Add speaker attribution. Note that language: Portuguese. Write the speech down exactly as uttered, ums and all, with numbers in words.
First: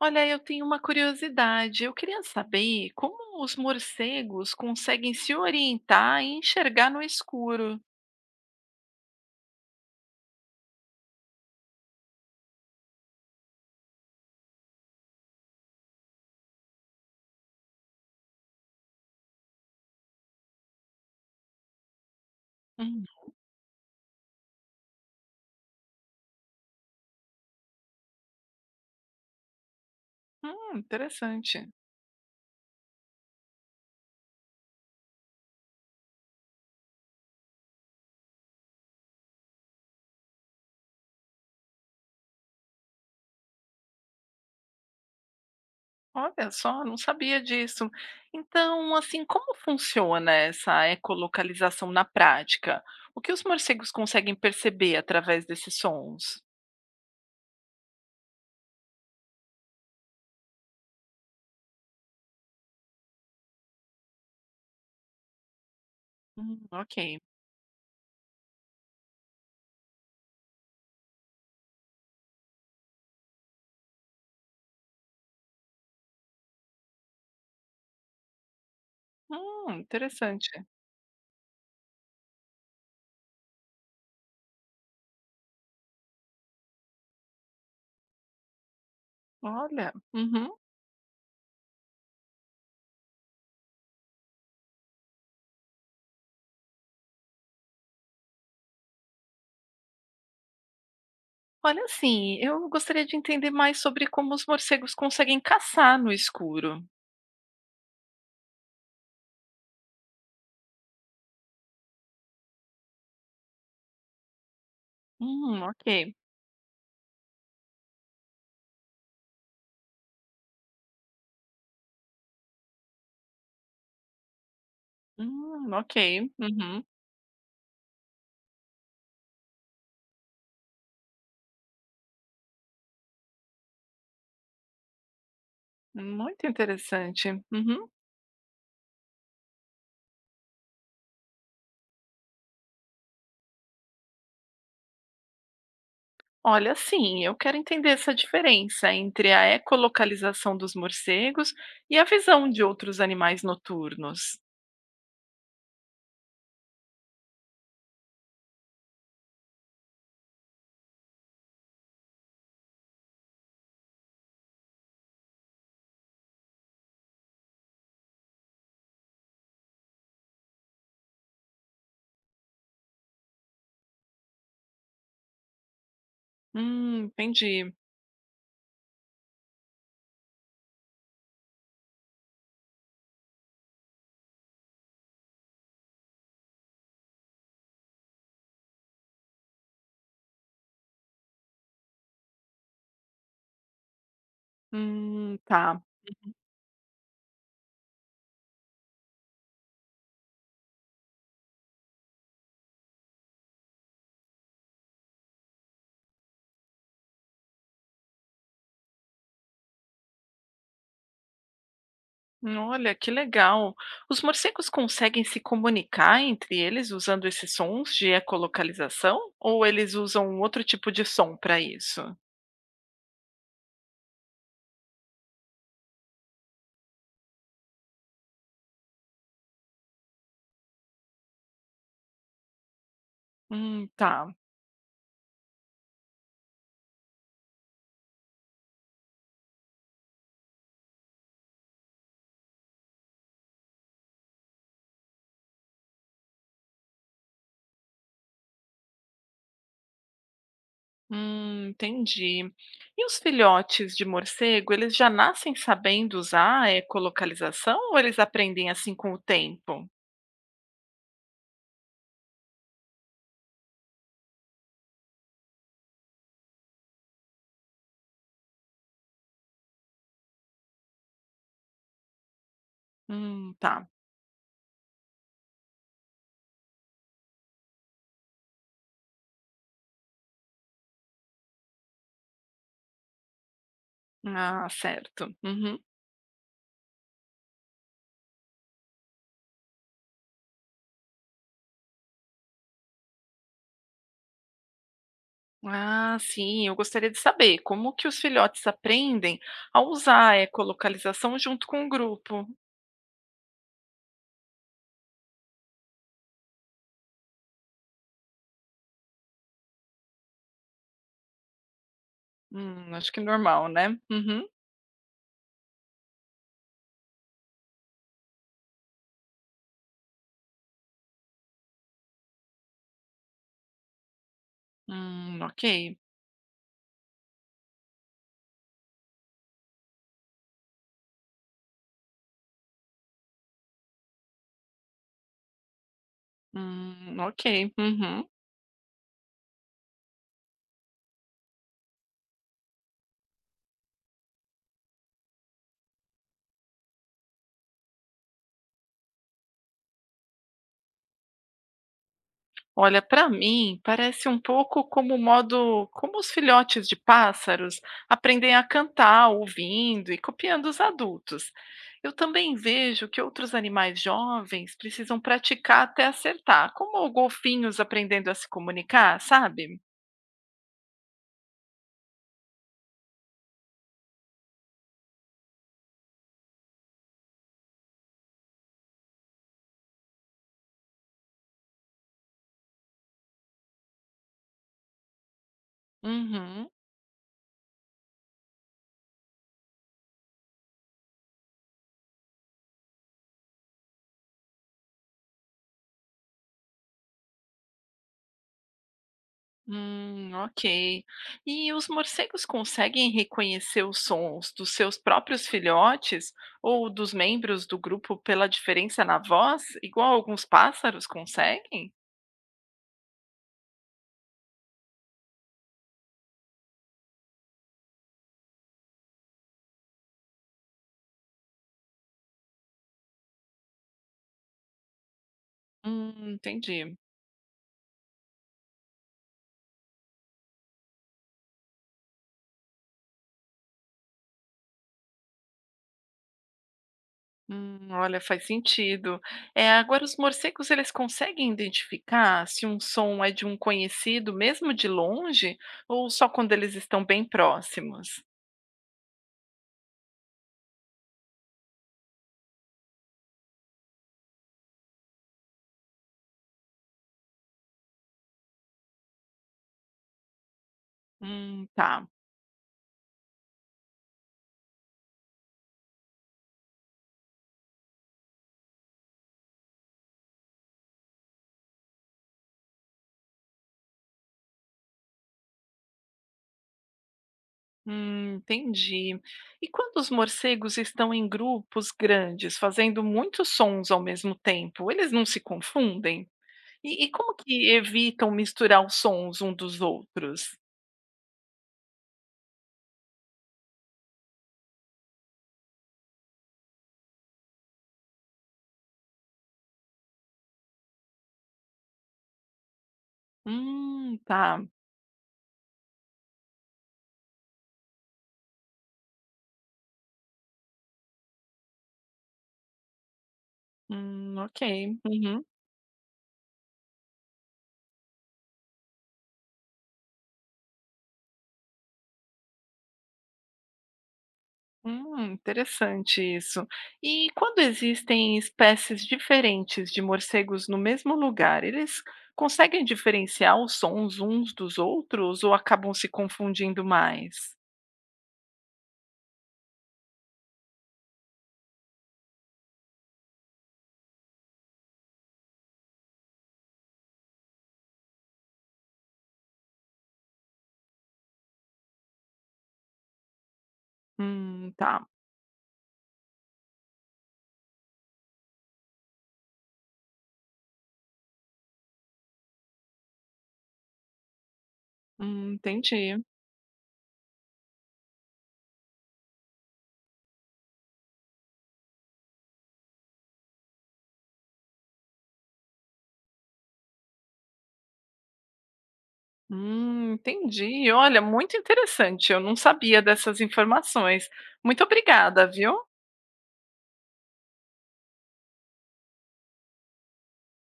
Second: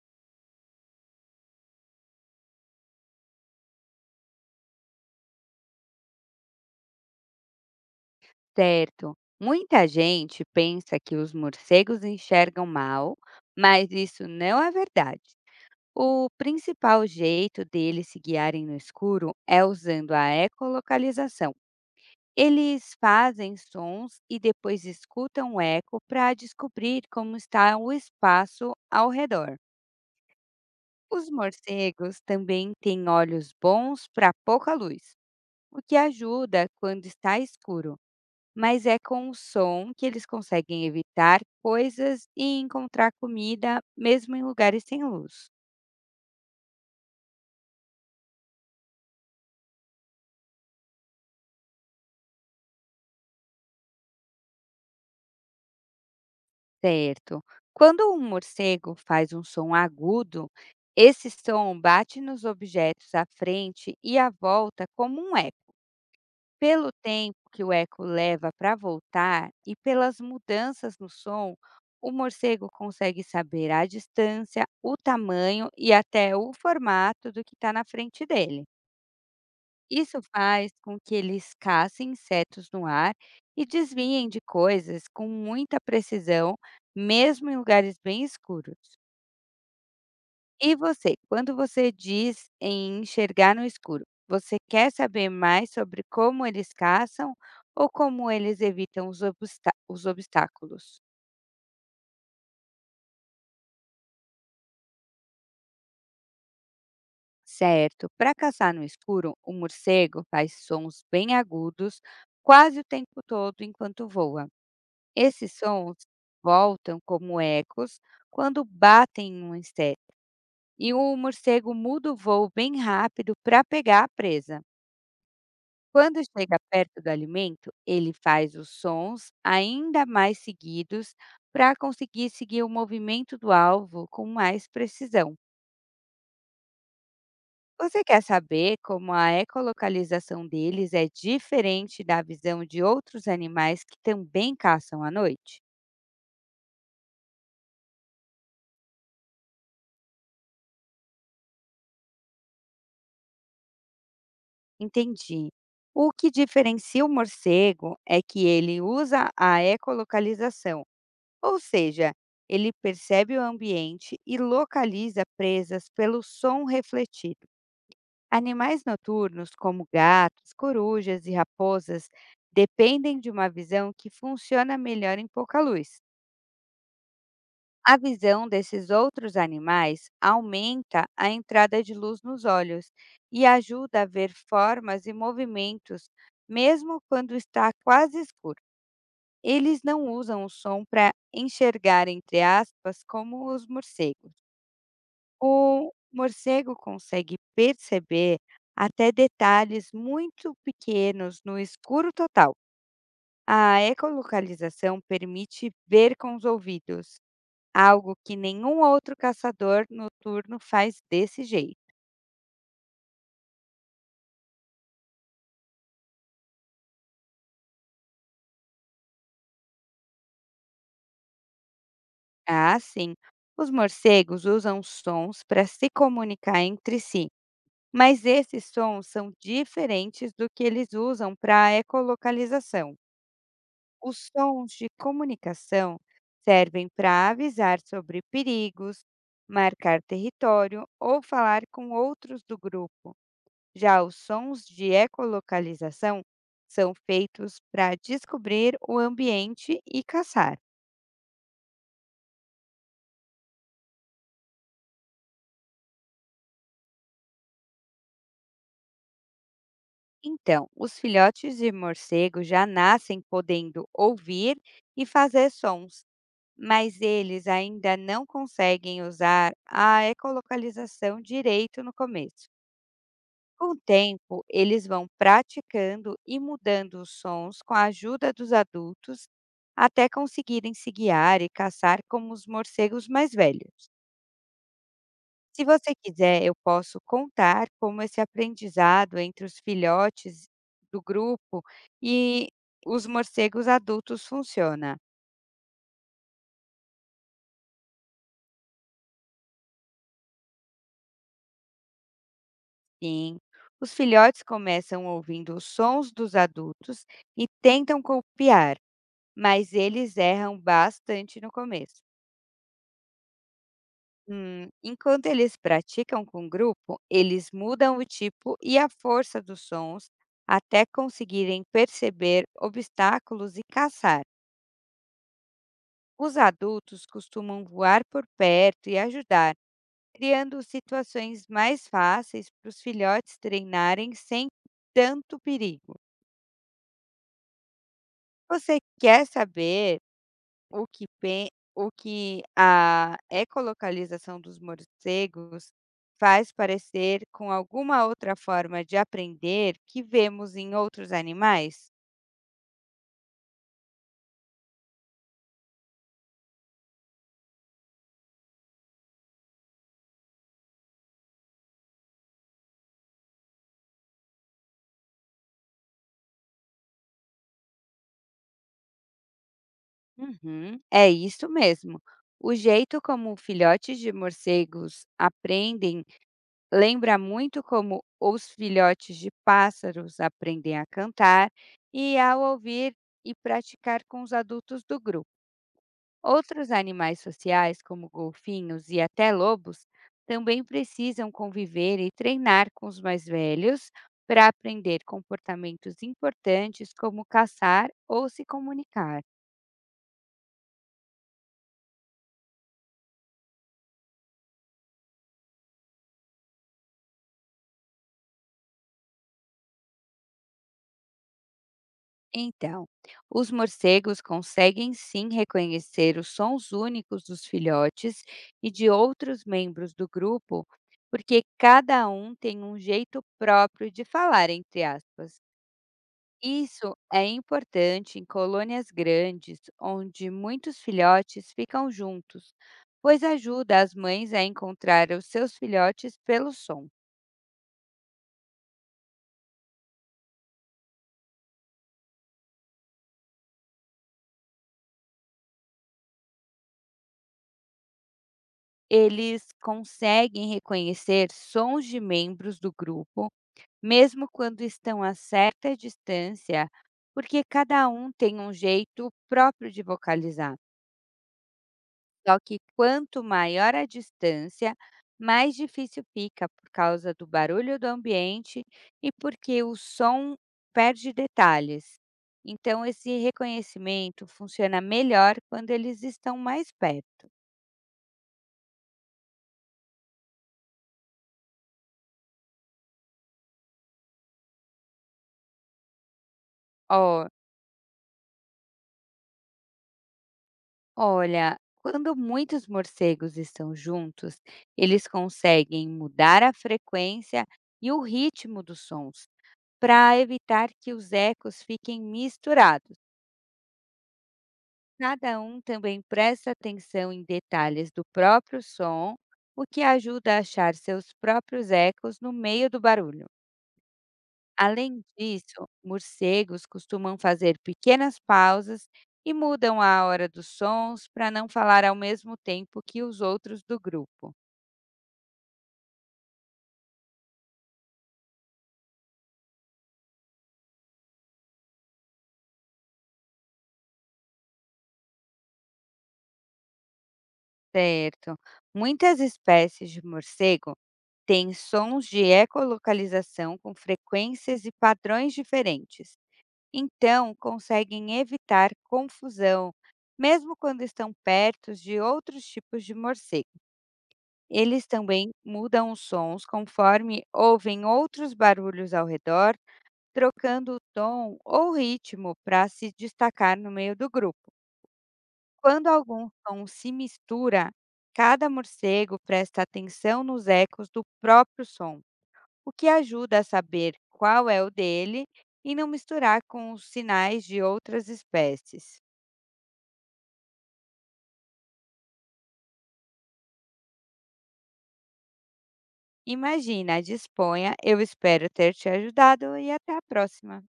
Speaker 1: Olha, eu tenho uma curiosidade. Eu queria saber como os morcegos conseguem se orientar e enxergar no escuro.
Speaker 2: Certo. Muita gente pensa que os morcegos enxergam mal, mas isso não é verdade. O principal jeito deles se guiarem no escuro é usando a ecolocalização. Eles
Speaker 1: Hum,
Speaker 2: fazem sons e depois escutam o eco para descobrir como está o espaço ao redor.
Speaker 1: hum,
Speaker 2: Os
Speaker 1: Interessante.
Speaker 2: morcegos também têm olhos bons para pouca luz, o que ajuda quando está escuro. Mas é com o som que eles conseguem evitar coisas e encontrar comida mesmo em lugares sem luz.
Speaker 1: Olha só, não sabia disso. Então, assim, como funciona essa ecolocalização na prática? O que os morcegos conseguem perceber através desses sons?
Speaker 2: Certo. Quando um morcego faz um som agudo, esse som bate nos objetos à frente e à volta como um eco.
Speaker 1: Hum,
Speaker 2: Pelo
Speaker 1: ok.
Speaker 2: tempo que o eco leva para voltar e pelas mudanças no som, o morcego consegue saber a distância, o tamanho e até o formato do que está na frente dele.
Speaker 1: Hum,
Speaker 2: Isso
Speaker 1: interessante.
Speaker 2: faz com que eles caçem insetos no ar e desviem de coisas com muita precisão, mesmo em lugares bem escuros.
Speaker 1: Olha. Uhum.
Speaker 2: E você, quando você diz em enxergar no escuro, você quer saber mais sobre como eles caçam ou como eles evitam os, obsta- os obstáculos?
Speaker 1: Olha, assim, eu gostaria de entender mais sobre como os morcegos conseguem caçar no escuro.
Speaker 2: Certo, para caçar no escuro, o morcego faz sons bem agudos quase o tempo todo enquanto voa. Esses
Speaker 1: Hum,
Speaker 2: sons
Speaker 1: ok.
Speaker 2: voltam como ecos quando batem em um inseto, e o morcego muda o voo bem rápido para pegar a presa.
Speaker 1: Hum,
Speaker 2: Quando
Speaker 1: ok.
Speaker 2: chega
Speaker 1: Uhum.
Speaker 2: perto do alimento, ele faz os sons ainda mais seguidos para conseguir seguir o movimento do alvo com mais precisão.
Speaker 1: Muito interessante. Uhum.
Speaker 2: Você quer saber como a ecolocalização deles é diferente da visão de outros animais que também caçam à noite?
Speaker 1: Olha, sim, eu quero entender essa diferença entre a ecolocalização dos morcegos e a visão de outros animais noturnos.
Speaker 2: Entendi. O que diferencia o morcego é que ele usa a ecolocalização, ou seja, ele percebe o ambiente e localiza presas pelo som refletido. Animais noturnos, como gatos, corujas e raposas, dependem de uma visão que funciona melhor em pouca luz.
Speaker 1: Hum, entendi.
Speaker 2: A visão desses outros animais aumenta a entrada de luz nos olhos e ajuda a ver formas e movimentos, mesmo quando está quase escuro. Eles não usam o som para enxergar, entre aspas, como os morcegos.
Speaker 1: Hum, tá.
Speaker 2: O morcego consegue perceber até detalhes muito pequenos no escuro total. A ecolocalização permite ver com os ouvidos, algo que nenhum outro caçador noturno faz desse jeito.
Speaker 1: Hum, Olha, que legal. Os morcegos conseguem se comunicar entre eles usando esses sons de ecolocalização? Ou eles usam outro tipo de som para isso?
Speaker 2: Ah, sim. Os morcegos usam sons para se comunicar entre si, mas esses sons são diferentes do que eles usam para ecolocalização.
Speaker 1: Hum, tá.
Speaker 2: Os sons de comunicação servem para avisar sobre perigos, marcar território ou falar com outros do grupo. Já os sons de ecolocalização são feitos para descobrir o ambiente e caçar.
Speaker 1: Hum, entendi. E os filhotes de morcego, eles já nascem sabendo usar a ecolocalização ou eles aprendem assim com o tempo?
Speaker 2: Então, os filhotes de morcego já nascem podendo ouvir e fazer sons, mas eles ainda não conseguem usar a ecolocalização direito no começo.
Speaker 1: Hum,
Speaker 2: Com o
Speaker 1: tá.
Speaker 2: tempo, eles vão praticando e mudando os sons com a ajuda dos adultos até conseguirem se guiar e caçar como os morcegos mais velhos.
Speaker 1: Ah, certo.
Speaker 2: Se
Speaker 1: Uhum.
Speaker 2: você quiser, eu posso contar como esse aprendizado entre os filhotes do grupo e os morcegos adultos funciona.
Speaker 1: Ah, sim, eu gostaria de saber como que os filhotes aprendem a usar a ecolocalização junto com o grupo.
Speaker 2: Sim, os filhotes começam ouvindo os sons dos adultos e tentam copiar, mas eles erram bastante no começo.
Speaker 1: Hum, acho que normal, né? Uhum.
Speaker 2: Hum, enquanto eles praticam com grupo, eles mudam o tipo e a força dos sons até conseguirem perceber obstáculos e caçar.
Speaker 1: Hum, ok.
Speaker 2: Os adultos costumam voar por perto e ajudar, criando situações mais fáceis para os filhotes treinarem sem tanto perigo.
Speaker 1: Hum, ok. Uhum.
Speaker 2: Você quer saber o que, pe- o que a ecolocalização dos morcegos faz parecer com alguma outra forma de aprender que vemos em outros animais?
Speaker 1: Olha, para mim, parece um pouco como o modo como os filhotes de pássaros aprendem a cantar ouvindo e copiando os adultos. Eu também vejo que outros animais jovens precisam praticar até acertar, como golfinhos aprendendo a se comunicar, sabe?
Speaker 2: Uhum, é isso mesmo. O jeito como filhotes de morcegos aprendem lembra muito como os filhotes de pássaros aprendem a cantar e ao ouvir e praticar com os adultos do grupo.
Speaker 1: Uhum.
Speaker 2: Outros animais sociais, como golfinhos e até lobos, também precisam conviver e treinar com os mais velhos para aprender comportamentos importantes como caçar ou se comunicar.
Speaker 1: Hum, ok. E os morcegos conseguem reconhecer os sons dos seus próprios filhotes ou dos membros do grupo pela diferença na voz, igual alguns pássaros conseguem?
Speaker 2: Então, os morcegos conseguem sim reconhecer os sons únicos dos filhotes e de outros membros do grupo, porque cada um tem um jeito próprio de falar, entre aspas.
Speaker 1: Hum,
Speaker 2: Isso
Speaker 1: entendi.
Speaker 2: é importante em colônias grandes, onde muitos filhotes ficam juntos, pois ajuda as mães a encontrar os seus filhotes pelo som.
Speaker 1: Hum, olha, faz sentido. É, agora os morcegos eles conseguem identificar se um som é de um conhecido, mesmo de longe, ou só quando eles estão bem próximos?
Speaker 2: Eles conseguem reconhecer sons de membros do grupo mesmo quando estão a certa distância, porque cada um tem um jeito próprio de vocalizar.
Speaker 1: Hum, tá.
Speaker 2: Só que quanto maior a distância, mais difícil fica por causa do barulho do ambiente e porque o som perde detalhes. Então, esse reconhecimento funciona melhor quando eles estão mais perto.
Speaker 1: Hum, entendi. E quando os morcegos estão em grupos grandes, fazendo muitos sons ao mesmo tempo, eles não se confundem? E, e
Speaker 2: Ó,
Speaker 1: como que evitam misturar os sons um dos outros?
Speaker 2: Olha, quando muitos morcegos estão juntos, eles conseguem mudar a frequência e o ritmo dos sons para evitar que os ecos fiquem misturados.
Speaker 1: Hum, tá.
Speaker 2: Cada um também presta atenção em detalhes do próprio som, o que ajuda a achar seus próprios ecos no meio do barulho.
Speaker 1: Hum, ok.
Speaker 2: Além
Speaker 1: Uhum.
Speaker 2: disso, morcegos costumam fazer pequenas pausas e mudam a hora dos sons para não falar ao mesmo tempo que os outros do grupo.
Speaker 1: Hum, interessante isso. E quando existem espécies diferentes de morcegos no mesmo lugar, eles conseguem diferenciar os sons uns dos outros ou acabam se confundindo mais?
Speaker 2: Certo. Muitas espécies de morcego têm sons de ecolocalização com frequências e padrões diferentes. Então, conseguem evitar confusão, mesmo quando estão perto de outros tipos de morcego.
Speaker 1: Hum,
Speaker 2: Eles
Speaker 1: tá.
Speaker 2: também mudam os sons conforme ouvem outros barulhos ao redor, trocando o tom ou ritmo para se destacar no meio do grupo.
Speaker 1: Hum,
Speaker 2: Quando
Speaker 1: entendi.
Speaker 2: algum som se mistura, cada morcego presta atenção nos ecos do próprio som, o que ajuda a saber qual é o dele e não misturar com os sinais de outras espécies.
Speaker 1: Hum, entendi. Olha, muito interessante. Eu não sabia dessas informações. Muito obrigada, viu?
Speaker 2: Imagina, disponha, eu espero ter te ajudado e até a próxima!